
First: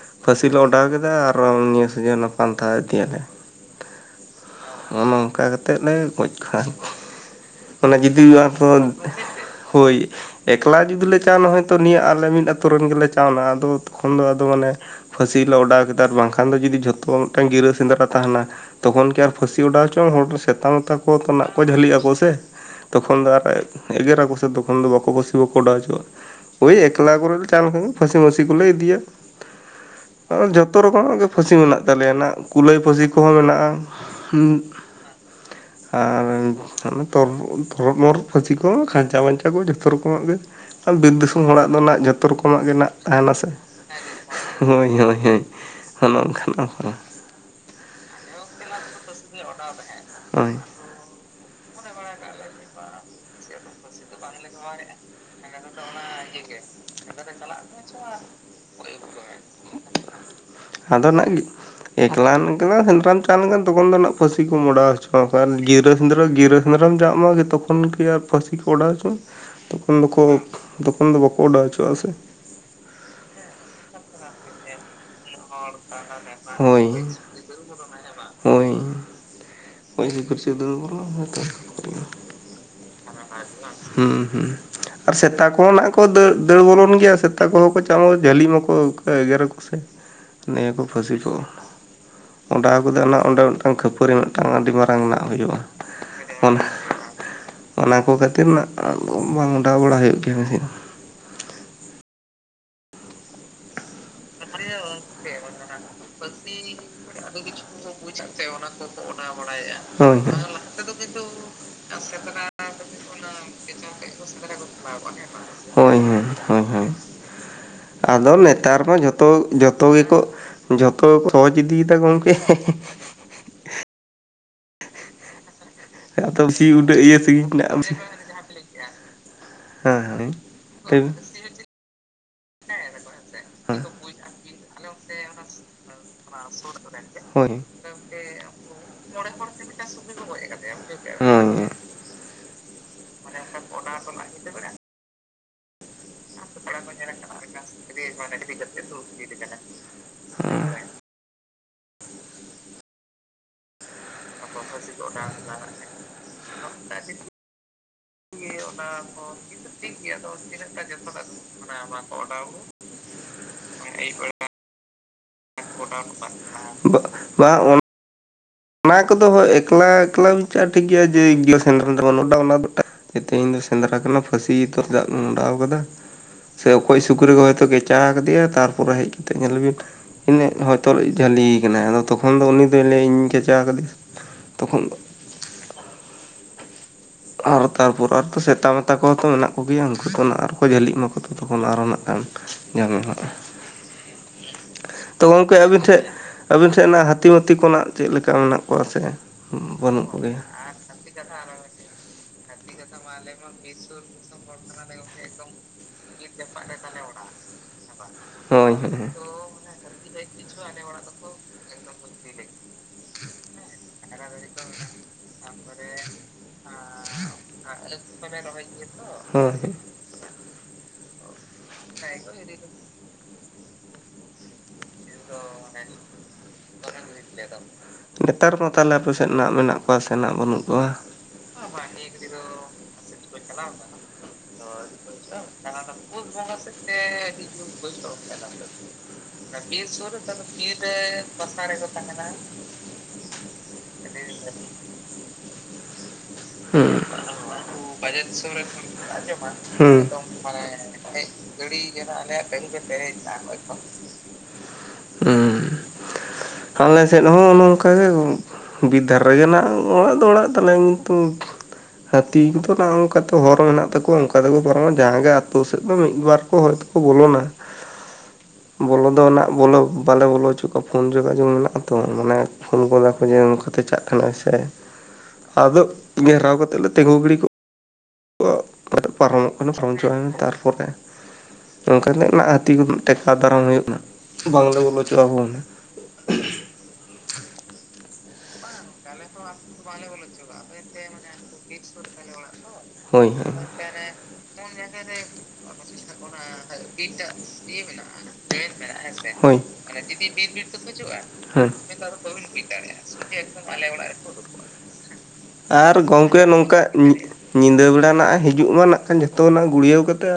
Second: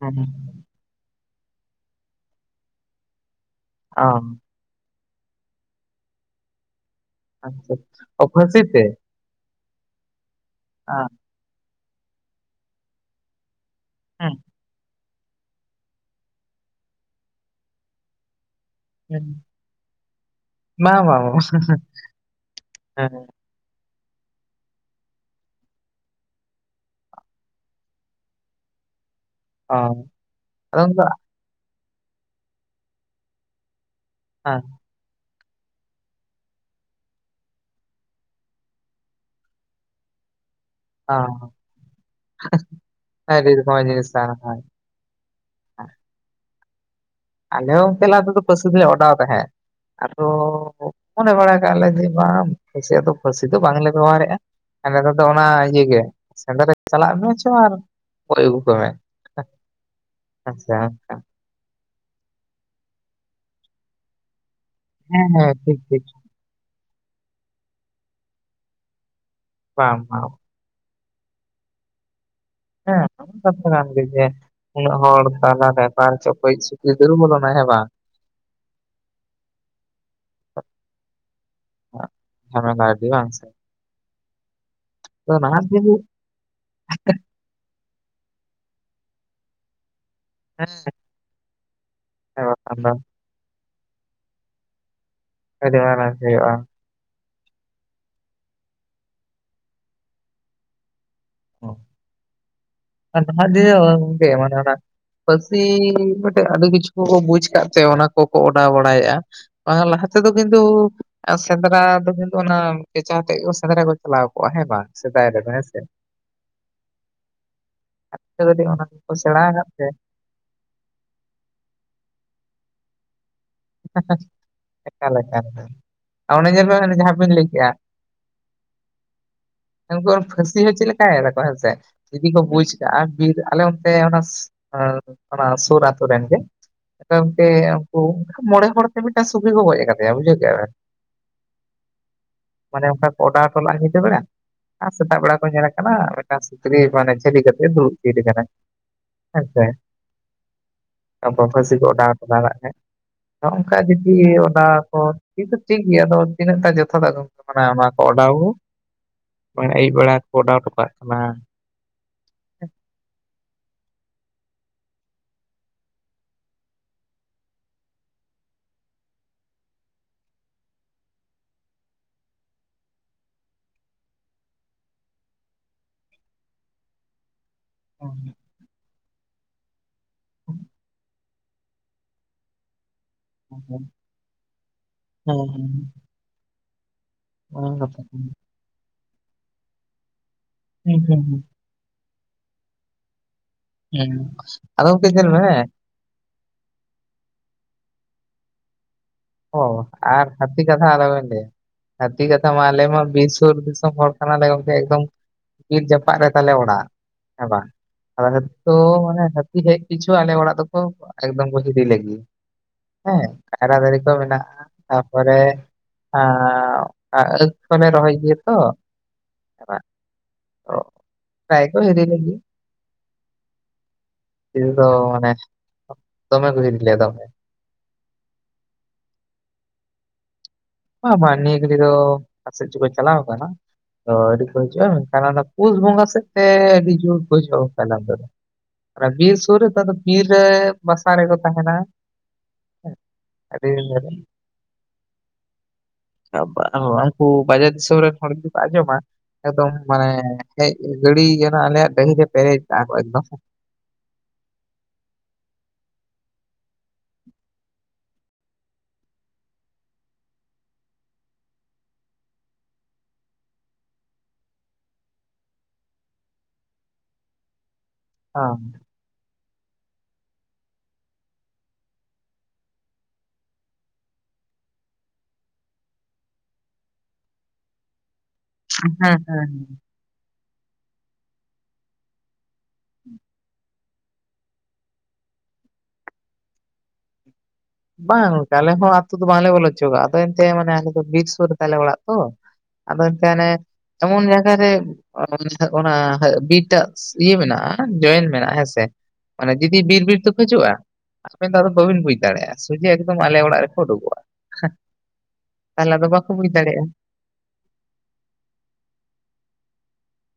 ᱦᱮᱸ ᱦᱮᱸ ᱯᱷᱟᱹᱥᱤ ᱞᱮ ᱚᱰᱟᱣ ᱠᱮᱫᱟ ᱟᱨ ᱱᱤᱭᱟᱹ ᱥᱚᱡᱮ ᱯᱟᱱᱛᱷᱟ ᱤᱫᱤᱭᱟᱞᱮ ᱟᱢ ᱱᱚᱜᱼ ᱱᱚᱝᱠᱟ ᱠᱟᱛᱮᱫ ᱞᱮ ᱜᱚᱡ ᱠᱚᱣᱟ ᱟᱪᱪᱷᱟ ᱢᱟᱱᱮ ᱡᱩᱫᱤ ᱚ ᱯᱷᱟᱹᱥᱤ ᱛᱮ ᱦᱩᱭᱩᱜᱟ ᱦᱳᱭ ᱮᱠᱞᱟ ᱡᱩᱫᱤ ᱦᱮᱸ ᱞᱮ ᱪᱟᱞᱟᱣ ᱮᱱᱟ ᱦᱚᱭ ᱱᱤᱭᱟᱹ ᱟᱞᱮ ᱢᱤᱫ ᱟᱹᱛᱩᱱᱨᱮᱱ ᱜᱮᱞᱮ ᱪᱟᱞᱣ ᱮᱱᱟ ᱟᱫᱚ ᱛᱚᱠᱷᱚᱱ ᱫᱚ ᱟᱫᱚ ᱢᱟᱱᱮ ᱯᱷᱟᱹᱥᱤ ᱞᱮ ᱚᱰᱟᱣ ᱠᱮᱫᱟ ᱵᱟᱝᱠᱷᱟᱱ ᱫᱚ ᱡᱩᱫᱤ ᱡᱷᱚᱛᱚ ᱢᱤᱫᱴᱮᱱ ᱜᱤᱨᱟᱹ ᱥᱮᱸᱫᱽᱨᱟ ᱛᱟᱦᱮᱱᱟ ᱛᱚᱠᱷᱚᱱ ᱠᱤ ᱦᱮᱸ ᱟᱨ ᱯᱷᱟᱹᱥᱤ ᱚᱰᱟᱣᱪᱚᱝ ᱦᱚᱲ ᱥᱮᱛᱟ ᱢᱮᱛᱟ ᱵᱟᱝ ᱠᱚ ᱵᱟᱝ ᱵᱟᱝ ᱛᱟᱱᱟᱜ ᱠᱚ ᱡᱷᱟᱹᱞᱤᱜ ᱟᱠᱚ ᱥᱮ ᱦᱮᱸ ᱛᱚᱠᱷᱚᱱ ᱫᱚ ᱟᱨ ᱮᱜᱮᱨᱟ ᱠᱚ ᱥᱮ ᱛᱠᱷᱚᱱ ᱫᱚ ᱵᱟᱠᱚ ᱠᱟᱠᱚ ᱯᱟᱥᱤ ᱵᱟᱠᱚ ᱳᱰᱟᱣ ᱦᱚᱪᱚ ᱟᱜ-ᱟ ᱳᱭ ᱮᱠᱞᱟ ᱠᱚᱨᱮ ᱪᱟᱞᱟᱣ ᱞᱮᱱᱠᱷᱟᱱ ᱜᱮ ᱯᱷᱟᱥᱤ ᱢᱟᱥᱤ ᱠᱚ ᱞᱮ ᱤᱫᱤᱭᱮ ᱚ ᱟᱨ ᱡᱚᱛᱚ ᱟᱫᱚ ᱩᱱᱤ ᱫᱚ ᱨᱚᱠᱚᱢ ᱟᱜ ᱜᱮ ᱯᱷᱟᱹᱥᱤ ᱢᱮᱱᱟᱜ ᱛᱟᱞᱮᱭᱟ ᱠᱩᱞᱟᱹᱭ ᱯᱷᱟᱹᱥᱤ ᱠᱚᱦᱚᱸ ᱢᱮᱱᱟᱜᱼᱟ ᱦᱮᱸ [unintelligible] ᱟᱨ ᱛᱚᱨᱚᱫ ᱢᱚᱨᱚᱫ ᱯᱷᱟᱹᱥᱤ ᱠᱚ ᱠᱷᱟᱧᱪᱟᱼ ᱢᱟᱧᱪᱟ ᱠᱚ ᱡᱚᱛᱚ ᱨᱚᱠᱚᱢᱟᱜ ᱜᱮ ᱟᱨ ᱵᱤᱨ ᱫᱤᱥᱚᱢ ᱚ ᱦᱚᱲᱟᱜ ᱫᱚ ᱱᱟᱜ ᱡᱚᱛᱚ ᱨᱚᱠᱚᱢᱟᱜ ᱨᱮᱱᱟᱜ ᱛᱟᱦᱮᱱᱟ ᱥᱮ ᱟᱹᱰᱤ ᱨᱚᱠᱚᱢᱟᱜ ᱡᱤᱱᱤᱥ ᱛᱟᱦᱮᱱᱟ ᱦᱳᱭ ᱦᱚᱭ ᱦᱚᱭ ᱥᱮᱱᱚᱜ ᱠᱷᱟᱱᱮᱢ ᱦᱟᱸᱜ ᱟᱞᱮ ᱦᱚᱸ ᱞᱟᱦᱟ ᱛᱮᱫᱚ ᱯᱟᱹᱥᱤᱩ ᱫᱚᱞᱮ ᱚᱰᱟᱣ ᱛᱟᱦᱮᱸᱫ ᱟᱫᱚ ᱦᱳᱭ ᱢᱚᱱᱮ ᱵᱟᱲᱟ ᱠᱟᱜ ᱞᱮ ᱡᱮ, ᱵᱟᱝ ᱠᱷᱮᱥᱤᱭᱟᱜ ᱫᱚ ᱯᱷᱟᱹᱥᱤ ᱫᱚ ᱵᱟᱝᱞᱮ ᱵᱮᱣᱦᱟᱨᱮᱜᱼᱟ ᱾ ᱱᱮᱛᱟᱨ ᱫᱚ ᱚᱱᱟ ᱤᱭᱟᱹᱜᱮ ᱥᱮᱸᱫᱽᱨᱟ ᱪᱟᱞᱟᱜ ᱢᱮ ᱪᱚ ᱟᱨ ᱜᱚᱡ ᱟᱹᱜᱩ ᱠᱚᱢᱮ ᱾ ᱟᱫᱚ ᱱᱟᱜ ᱜᱮ ᱮᱠᱞᱟ ᱮᱠᱞᱟᱢ ᱥᱮᱸᱫᱽᱨᱟᱢ ᱪᱟᱞᱟᱣ ᱞᱮᱱᱠᱷᱟᱱ ᱛᱚᱠᱷᱚᱱ ᱫᱚ ᱯᱟᱹᱥᱤ ᱠᱚ ᱚᱰᱟᱣ ᱦᱮᱸ ᱦᱚᱪᱚᱣᱟᱠᱚᱣᱟ ᱟᱨ ᱦᱮᱸ ᱴᱷᱤᱠ ᱜᱤᱨᱟᱹ ᱴᱷᱤᱠ ᱥᱮᱸᱫᱽᱨᱟᱹ ᱜᱤᱨᱟᱹ ᱥᱮᱸᱫᱽᱨᱟᱢ ᱪᱟ ᱢᱟᱱᱮ ᱛᱚᱠᱷᱚᱱ ᱜᱮ ᱟᱨ ᱯᱷᱟᱹᱥᱤ ᱠᱚ ᱚᱰᱟᱣ ᱦᱚᱪᱚ ᱛᱚᱠᱷᱚᱱ ᱵᱟᱝ ᱫᱚᱠᱚ ᱵᱟᱝ ᱛᱚᱠᱷᱚᱱ ᱫᱚ ᱵᱟᱠᱚ ᱚᱰᱟᱣ ᱦᱚᱪᱚᱣᱟᱜ-ᱟ ᱥᱮ ᱾ ᱦᱮᱸ ᱥᱟᱯᱨᱟᱢ ᱜᱮᱡᱮᱨ ᱩᱱᱟᱹᱜ ᱦᱚᱲ ᱛᱟᱞᱟᱨᱮ ᱚᱠᱟᱨᱮ ᱪᱚ ᱚᱠᱚᱭ ᱪᱤᱠᱟᱹ ᱫᱟᱸᱲ ᱵᱚᱞᱱᱟ ᱦᱮᱸ ᱵᱟᱝ? ᱦᱚᱭ ᱾ ᱵᱟᱭ [unintelligible] ᱠᱩᱨᱤᱪ [unintelligible] ᱦᱟᱨᱟ ᱱᱟᱭ ᱫᱮᱣᱟᱥ ᱦᱩᱸ ᱦᱩᱸ ᱟᱨ ᱥᱮᱛᱟ ᱠᱚᱦᱚᱸ ᱫᱤᱱ ᱱᱟᱦᱟᱜ ᱠᱚ ᱫᱟᱹᱲ ᱫᱟᱹᱲ ᱵᱚᱞᱚᱱ ᱜᱮᱭᱟ ᱥᱮ ᱛᱟ ᱠᱚᱦᱚᱸ ᱠᱚ ᱪᱟᱢ ᱡᱷᱟᱹᱞᱤ ᱢᱟᱠᱚ ᱜᱮᱨᱟ ᱠᱚ ᱥᱮ ᱱᱤᱭᱟᱹ ᱠᱚ ᱯᱷᱟᱹᱥᱤ ᱠᱚ ᱦᱮᱸ ᱚᱰᱟᱣ ᱵᱟᱠᱷᱟᱱ ᱫᱚ ᱠᱟᱫᱟ ᱚᱱᱟ ᱚᱸᱰᱮ ᱢᱤᱫᱴᱟᱝ ᱠᱷᱟᱹᱯᱟᱹᱨᱤ ᱢᱤᱫᱴᱟᱝ ᱟᱹᱰᱤ ᱢᱟᱨᱟᱝ ᱢᱮᱱᱟᱜ ᱦᱩᱭᱩᱜᱼᱟ ᱟᱹᱰᱤ ᱢᱟᱨᱟᱝ ᱦᱩᱭᱩᱜᱼᱟ ᱚᱱᱟ ᱾ ᱚᱱᱟ ᱠᱚ ᱠᱷᱟᱹᱛᱤᱨ ᱱᱟᱜ ᱵᱟᱝ ᱚᱰᱟᱣ ᱵᱟᱲᱟ ᱦᱩᱭᱩᱜ ᱜᱮᱭᱟ ᱢᱮᱥᱤᱱ ᱾ ᱦᱚᱸᱜ ᱟᱨ ᱠᱟᱛᱷᱟ ᱡᱮ ᱚ ᱜᱚᱢᱠᱮ ᱢᱟᱱᱮ ᱚᱱᱟ ᱯᱟᱹᱥᱤ ᱢᱤᱫ ᱵᱟᱨᱴᱮᱡ ᱟᱹᱰᱤ ᱠᱤᱪᱷᱩ ᱠᱚ ᱵᱩᱡᱽ ᱠᱟᱫ ᱛᱮ ᱚᱱᱟ ᱠᱚᱠᱚ ᱚᱰᱟᱣ ᱵᱟᱲᱟᱭᱮᱫᱼᱟ ᱟᱨ ‌ ᱮ, ᱞᱟᱦᱟ ᱦᱳᱭ ᱛᱮᱫᱚ ᱠᱤᱱᱛᱩ ᱟᱨ ᱥᱮᱸᱫᱽᱨᱟ ᱫᱚ ᱠᱤᱱᱛᱩ ᱚᱱᱟ ᱠᱮᱪᱟ ᱟᱛᱮᱫ ᱜᱮ ᱥᱮᱸᱫᱽᱨᱟ ᱠᱚ ᱪᱟᱞᱟᱣ ᱠᱚᱜᱼᱟ, ᱦᱮᱸ ᱵᱟᱝ, ᱥᱮᱫᱟᱭ ᱨᱮᱫᱚ ᱦᱮᱸ ᱥᱮ? ᱦᱚᱭ ᱦᱚᱭ, ᱟᱫᱚ ᱠᱟᱹᱴᱤᱡ ᱚᱱᱟ ᱱᱮᱛᱟᱨ ᱢᱟ ᱠᱚᱠᱚ ᱥᱮᱬᱟ ᱡᱚᱛᱚ ᱟᱠᱟᱫ ᱛᱮ ᱡᱚᱛᱚ ᱜᱮᱠᱚ ᱡᱚᱛᱚ ᱠᱚ ᱦᱚᱡ ᱤᱫᱤᱭᱮᱫᱟ ᱜᱚᱝᱠᱮ ᱾ ᱦᱮ ᱦᱮ ᱦᱮ ᱦᱮ ᱦᱮ ᱮᱠᱟᱞ-ᱮᱠᱟᱞ ᱚᱱᱮ ᱟᱫᱚ ᱵᱮᱥᱤ ᱡᱮ ᱩᱰᱟᱹᱜ ᱡᱟᱦᱟᱸ ᱤᱭᱟᱹ ᱵᱮᱱ ᱞᱟᱹᱭ ᱥᱟᱺᱜᱤᱧ ᱠᱮᱜᱼᱟ ᱨᱮᱱᱟᱜ ᱦᱮᱸ ᱦᱮᱸ ᱞᱟᱹᱭ ᱵᱤᱱ ᱾ ᱩᱱᱠᱩ ᱯᱷᱟᱥᱤ ᱦᱚᱸ ᱪᱮᱫ ᱦᱮᱸ ᱞᱮᱠᱟᱭ ᱫᱟ? ᱵᱟᱲᱟᱭᱟᱢ ᱥᱮ ᱡᱩᱫᱤ ᱠᱚ ᱵᱩᱡᱽ ᱠᱟᱜᱼᱟ ᱟᱨ ᱵᱤᱨ ᱟᱞᱮ ᱚᱱᱛᱮ ᱚᱱᱟ ᱚᱱᱟ ᱥᱩᱨ ᱟᱹᱛᱩ ᱥᱩᱨᱮᱱ ᱜᱮ ᱜᱚᱝᱠᱮ ᱦᱳᱭ ᱚᱱᱛᱮ ᱩᱱᱠᱩ ᱢᱚᱬᱮᱸ ᱦᱚᱲ ᱛᱮ ᱢᱤᱫᱴᱟᱝ ᱥᱩᱠᱨᱤ ᱠᱚ ᱜᱚᱡ ᱟᱠᱟᱫᱮᱟ ᱵᱩᱡᱷᱟᱹᱣ ᱠᱮᱜ-ᱟ ᱵᱮᱱ ᱾ ᱢᱟᱱᱮ ᱚᱱᱠᱟ ᱠᱚ ᱚᱰᱟᱣ ᱚᱴᱚ ᱞᱮᱫ-ᱟ ᱧᱤᱫᱟᱹ ᱵᱮᱲᱟ ᱟᱨ ᱥᱮᱛᱟᱜ ᱵᱮᱲᱟ ᱠᱚ ᱧᱮᱞᱮ ᱠᱟᱱᱟ ᱾ ᱥᱮᱛᱟᱜ ᱵᱮᱲᱟ ᱠᱚ ᱧᱮᱞᱮ ᱠᱟᱱᱟ ᱢᱤᱫᱴᱟᱝ ᱥᱩᱠᱨᱤ ᱱᱚᱰᱮ ᱦᱮᱡ ᱠᱟᱱᱟᱭ ᱠᱟᱛᱮ ᱫᱩᱲᱩᱵ ᱛᱷᱤᱨ ᱟᱠᱟᱱᱟ ᱾ ᱦᱩᱨᱻ ᱟᱠᱚ ᱯᱷᱟᱥᱤ ᱠᱚ ᱚᱰᱟᱣ ᱚᱴᱚᱠᱟᱜ-ᱟ ᱥᱮ ᱦᱚᱸᱜᱼᱚ ᱚᱝᱠᱟ ᱡᱩᱫᱤ ᱚᱰᱟᱣ ᱠᱚ ᱴᱷᱤᱠ ᱫᱚ ᱴᱷᱤᱠ ᱜᱮᱭᱟ ᱟᱫᱚ ᱛᱤᱱᱟᱹᱜ ᱡᱚᱛᱷᱟᱛᱟ ᱜᱚᱝᱠᱮ ᱚᱱᱟ ᱢᱟ? ᱚᱱᱟ ᱫᱚ ᱴᱷᱤᱠ ᱫᱚ ᱴᱷᱟᱠ ᱵᱮᱲᱟ ᱜᱮᱭᱟ ᱟᱫᱚ ᱠᱚ ᱚᱰᱟᱣ ᱦᱚᱴᱚ ᱛᱤᱱᱟᱹᱜ ᱠᱟᱜ ᱠᱟᱱᱟ ᱡᱚᱛᱚᱟᱜ-ᱟ ᱚᱱᱟ ᱢᱟ ᱠᱚ ᱚᱰᱟᱣ ᱾ ᱚᱰᱟᱣ ᱚᱴᱚᱠᱟᱜ ᱠᱷᱟᱡ ᱵᱟᱜ ᱵᱟ ᱚᱱᱟ ᱚᱱᱟ ᱠᱚᱫᱚ ᱦᱚᱭ ᱮᱠᱞᱟ ᱮᱠᱞᱟ ᱢᱟᱪᱷᱟ ᱴᱷᱤᱠ ᱫᱚ ᱴᱷᱤᱠ ᱜᱮᱭᱟ ᱡᱮ ᱜᱤᱞᱟᱹᱥ ᱥᱮᱱᱫᱨᱚᱱ ᱮᱫᱟ ᱚᱱᱟ ᱫᱚ ᱾ ᱛᱮᱦᱮᱧ ᱫᱚ ᱥᱮᱸᱫᱽᱨᱟ ᱠᱟᱱᱟ ᱯᱟᱹᱥᱤ ᱛᱚ ᱫᱟᱜ ᱤᱧ ᱚᱰᱟᱣ ᱟᱠᱟᱫᱟ ᱥᱮ ᱚᱠᱚᱭ ᱥᱩᱠᱨᱤ ᱜᱚᱡ ᱠᱷᱚᱪᱟ ᱠᱮᱫᱮᱭᱟ ᱛᱟᱨᱯᱚᱨᱮ ᱦᱮᱡ ᱠᱟᱛᱮ ᱧᱮᱞᱵᱤᱱ ᱤᱱᱟᱹᱜ ᱦᱚᱭᱛᱚ ᱡᱷᱟᱹᱞᱤᱭ ᱠᱟᱱᱟᱭ ᱟᱫᱚ ᱛᱚᱠᱷᱚᱱ ᱫᱚ ᱩᱱᱤ ᱫᱚᱭ ᱤᱧ ᱠᱷᱮᱪᱟ ᱟᱠᱟᱫᱮᱭᱟ ᱛᱚᱠᱷᱚᱱ ᱫᱚ ᱦᱩᱸ ᱦᱩᱸ ᱾ ᱟᱨ ᱛᱟᱨᱯᱚᱨ ᱠᱟᱱᱟ ᱟᱨᱚ ᱥᱮᱛᱟ ᱢᱮᱛᱟ ᱠᱚ ᱛᱚ ᱢᱮᱱᱟᱜ ᱠᱚᱜᱮᱭᱟ, ᱩᱱᱠᱩ ᱫᱚ ᱱᱟᱜ ᱟᱨᱠᱚ ᱡᱷᱟᱹᱞᱤᱜ ᱦᱩᱸ ᱢᱟᱠᱚ ᱦᱩᱸ ᱛᱚ ᱦᱩᱸ ᱛᱚᱠᱷᱚᱱ ᱟᱨᱦᱚᱸ ᱱᱟᱜ ᱠᱷᱟᱱ ᱧᱮᱞ ᱢᱮ ᱦᱟᱸᱜ ᱦᱩᱸ ᱟᱫᱚ ᱾ ᱛᱚ ᱧᱮᱞ ᱢᱮ ᱜᱚᱝᱠᱮ ᱟᱵᱤᱱ ᱴᱷᱮᱡ ᱟᱹᱵᱤᱱ ᱴᱷᱮᱡ ᱚᱱᱟ ᱦᱟᱹᱛᱤ ᱢᱟᱹᱛᱤ ᱠᱚᱱᱟᱜ ᱪᱮᱫ ᱞᱮᱠᱟ ᱢᱮᱱᱟᱜ ᱠᱚᱣᱟ ᱥᱮ? ᱚ, ᱵᱟᱹᱱᱩᱜ ᱟᱨ ᱦᱟᱯ ᱠᱚᱜᱮᱭᱟ ᱦᱟᱹᱛᱤ ᱠᱟᱛᱷᱟ ᱟᱞᱮᱚᱵᱮᱱ ᱞᱟᱹᱭᱟ, ᱦᱟᱹᱛᱤ ᱠᱟᱛᱷᱟ ᱢᱟ ᱟᱞᱮ ᱢᱟ ᱵᱤᱨ ᱥᱩᱨ ᱫᱤᱥᱚᱢ ᱦᱚᱲ ᱠᱟᱱᱟᱞᱮ ᱜᱚᱝᱠᱮ ᱮᱠᱫᱚᱢ ᱵᱤᱨ ᱡᱟᱯᱟᱜ ᱨᱮ ᱛᱟᱞᱮ ᱚᱲᱟᱜ ᱾ ᱦᱮᱸ ᱵᱟᱝ? ᱟᱫᱚ ᱡᱚᱛᱚ ᱦᱳᱭ ᱦᱳᱭ ᱦᱳᱭ ᱢᱟᱱᱮ ᱦᱟᱹᱛᱤ ᱦᱮᱡ ᱯᱤᱪᱷᱩ ᱟᱞᱮ ᱚᱲᱟᱜ ᱫᱚᱠᱚ ᱮᱠᱫᱚᱢ ᱠᱚ ᱦᱤᱨᱤ ᱞᱮᱜᱮᱭᱟ ᱾ ᱦᱮᱸ ᱠᱟᱭᱨᱟ ᱫᱟᱨᱮ ᱫᱚ ᱢᱮᱱᱟᱜᱼᱟ ᱛᱟᱯᱚᱨᱮ ᱟ ᱮᱠ ᱯᱚᱨᱮ ᱨᱚᱦᱚᱭᱟ ᱜᱮᱭᱟ ᱛᱚ ᱦᱚᱸ ᱦᱚᱸᱜ ᱚᱜ ᱛᱟᱭ ᱠᱚ ᱦᱤᱨᱤ ᱞᱟᱹᱜᱤᱫ ᱦᱟᱸᱛᱤ ᱫᱚ ᱢᱟᱱᱮ ᱫᱚᱢᱮ ᱠᱚ ᱦᱤᱨᱤ ᱞᱮᱭᱟ ᱫᱚᱢᱮ ᱾ ᱡ [unintelligible] ᱱᱮᱛᱟᱨ ᱢᱟ ᱛᱟᱞᱮ ᱟᱯᱮ ᱥᱮᱫ ᱢᱮᱱᱟᱜ ᱠᱚᱣᱟ ᱥᱮ ᱱᱟᱜ ᱵᱟᱹᱱᱩᱜ ᱠᱚᱣᱟ ᱵᱟᱝ ᱱᱤᱭᱟᱹ ᱛᱮᱜᱮ ᱫᱚ ᱟᱥᱮ ᱪᱚ ᱠᱚ ᱪᱟᱞᱟᱣ ᱟᱠᱟᱱᱟ ᱟᱹᱰᱤ [unintelligible] ᱚᱱᱟ ᱯᱩᱥ ᱵᱚᱸᱜᱟ ᱥᱮᱫ ᱛᱮ ᱡᱳᱨ ᱠᱚ ᱦᱤᱡᱩᱜᱼᱟ ᱜᱚᱝᱠᱮ ᱟᱞᱮ ᱚᱱᱛᱮ ᱫᱚ ᱚᱱᱟ ᱵᱤᱨ ᱥᱩᱨ ᱨᱮ ᱛᱚ ᱵᱤᱨ ᱟᱫᱚ ᱥᱩᱨᱨᱮ ᱱᱮᱛᱟᱨ ᱨᱮ ᱫᱚᱠᱚ ᱵᱤᱨ ᱵᱟᱥᱟ ᱨᱮᱠᱚ ᱯᱷᱟᱠᱟ ᱛᱟᱦᱮᱱᱟ ᱨᱮᱠᱚ ᱛᱟᱦᱮᱱᱟ [unintelligible] [inaudible] [inaudible] ᱩᱱᱠᱩ ᱵᱟᱡᱟᱨ ᱫᱤᱥᱚᱢ ᱨᱮᱱ ᱦᱚᱲ ᱜᱮᱠᱚ ᱟᱸᱡᱚᱢᱟ ᱮᱠᱫᱚᱢ ᱢᱟᱱᱮ ᱦᱮᱡ ᱜᱤᱰᱤ ᱟᱠᱟᱱᱟ ᱡᱮᱱᱚ ᱟᱞᱮᱭᱟᱜ ᱰᱟᱹᱦᱤ ᱯᱮᱨᱮᱡ ᱠᱚ ᱮᱠᱫᱚᱢ ᱦᱩᱸ ᱟᱞᱮ ᱥᱮᱫ ᱦᱚᱸ ᱱᱚᱝᱠᱟ ᱜᱮ ᱾ ᱵᱤᱨ ᱫᱷᱟᱨᱮ ᱨᱮᱜᱮ ᱱᱟᱦᱜ ᱚᱲᱟᱜ ᱫᱚ ᱚᱲᱟᱜ ᱛᱟᱞᱮ ᱠᱤᱱᱛᱩ ᱦᱟᱹᱛᱤ ᱠᱚᱫᱚ ᱱᱚᱜ ᱱᱚᱝᱠᱟᱛᱮ ᱦᱚᱨ ᱢᱮᱱᱟᱜ ᱛᱟᱠᱚᱣᱟ ᱚᱱᱠᱟ ᱚᱠᱟ ᱛᱮᱠᱚ ᱯᱟᱨᱚᱢᱟ ᱡᱟᱦᱟᱸ ᱜᱮ ᱟᱛᱳ ᱥᱮᱫ ᱫᱚ ᱢᱤᱫ ᱵᱟᱨ ᱠᱚ ᱦᱚᱭᱛᱠᱚ ᱵᱚᱞᱚᱱᱟ ᱟ ᱵᱚᱞᱚ ᱫᱚ ᱵᱚᱞᱚ ᱵᱟᱞᱮ ᱵᱚᱞᱚ ᱚᱪᱚ ᱠᱚᱣᱟ ᱯᱷᱳᱱ ᱡᱳᱜᱟᱡᱳᱜᱽ ᱢᱮᱱᱟᱜ ᱛᱚ ᱢᱟᱱᱮ ᱯᱷᱩᱱ ᱠᱚ ᱫᱟ ᱠᱚ ᱡᱮ ᱱᱚᱱᱠᱟᱛᱮ ᱪᱟᱜ ᱠᱟᱱᱟ ᱥᱮ ᱟᱫᱚ ᱜᱷᱮᱨᱟᱣ ᱠᱟᱛᱮ ᱞᱮ ᱛᱤᱸᱜᱩ ᱜᱤᱲᱤ ᱠᱚᱜ ᱦᱮᱸ ᱦᱮᱸ ᱯᱟᱨᱚᱢᱚᱜ ᱠᱟᱱᱟ ᱯᱟᱨᱚᱢ ᱦᱚᱪᱚᱣ ᱛᱟᱨᱯᱚᱨᱮ ᱚᱱᱠᱟ ᱜᱮ ᱚᱱᱟ ᱦᱟᱹᱛᱤ ᱠᱚ ᱴᱮᱠᱟᱣ ᱫᱟᱨᱟᱢ ᱦᱩᱭᱩᱜ ᱠᱟᱱᱟ ᱵᱟᱝᱞᱮ ᱵᱚᱞᱚ ᱦᱚᱪᱚᱣᱟᱵᱚᱱᱟ ᱵᱟᱝ ᱟᱞᱮ ᱦᱚᱸ ᱟᱛᱳ ᱫᱚ ᱵᱟᱝᱞᱮ ᱵᱚᱞᱚ ᱟᱫᱚ ᱮᱱᱛᱮ ᱢᱟᱱᱮ ᱟᱞᱮ ᱫᱚ ᱵᱤᱨ ᱥᱩᱨ ᱨᱮ ᱛᱟᱞᱮ ᱚᱲᱟᱜ ᱛᱚ ᱟᱫᱚ ᱦᱳᱭ ᱮᱱᱛᱮ ᱦᱳᱭ ᱮᱢᱚᱱ ᱡᱟᱭᱜᱟᱨᱮ ᱚᱱᱟ ᱵᱤᱨᱴᱟᱜ ᱤᱭᱟᱹ ᱢᱮᱱᱟᱜᱼᱟ ᱡᱚᱭᱮᱱ ᱢᱮᱱᱟᱜᱼᱟ ᱦᱮᱸ ᱥᱮ ᱢᱟᱱᱮ ᱦᱳᱭ ᱡᱩᱫᱤ ᱵᱤᱨ ᱵᱤᱨ ᱛᱮᱠᱚ ᱦᱤᱡᱩᱜᱼᱟ ᱟᱵᱮᱱ ᱫᱚ ᱦᱳᱭ ᱟᱫᱚ ᱵᱟᱹᱵᱤᱱ ᱵᱩᱡᱽ ᱫᱟᱲᱮᱭᱟᱜᱼᱟ ᱥᱚᱡᱮ ᱮᱠᱫᱚᱢ ᱟᱞᱮ ᱚᱲᱟᱜ ᱨᱮᱠᱚ ᱩᱰᱩᱠᱚᱜᱼᱟ ᱛᱟᱦᱚᱞᱮ ᱟᱨ ᱟᱫᱚ ᱵᱟᱠᱚ ᱜᱚᱝᱠᱮ ᱵᱩᱡᱽ ᱫᱟᱲᱮᱭᱟᱜᱼᱟ ᱱᱚᱝᱠᱟ ᱧᱤᱫᱟᱹ ᱵᱮᱲᱟ ᱦᱤᱡᱩᱜ ᱢᱟ ᱱᱟᱜ ᱠᱷᱟᱱ ᱡᱚᱛᱚᱱᱟᱜ ᱜᱩᱲᱭᱟᱹᱣ ᱠᱟᱛᱮ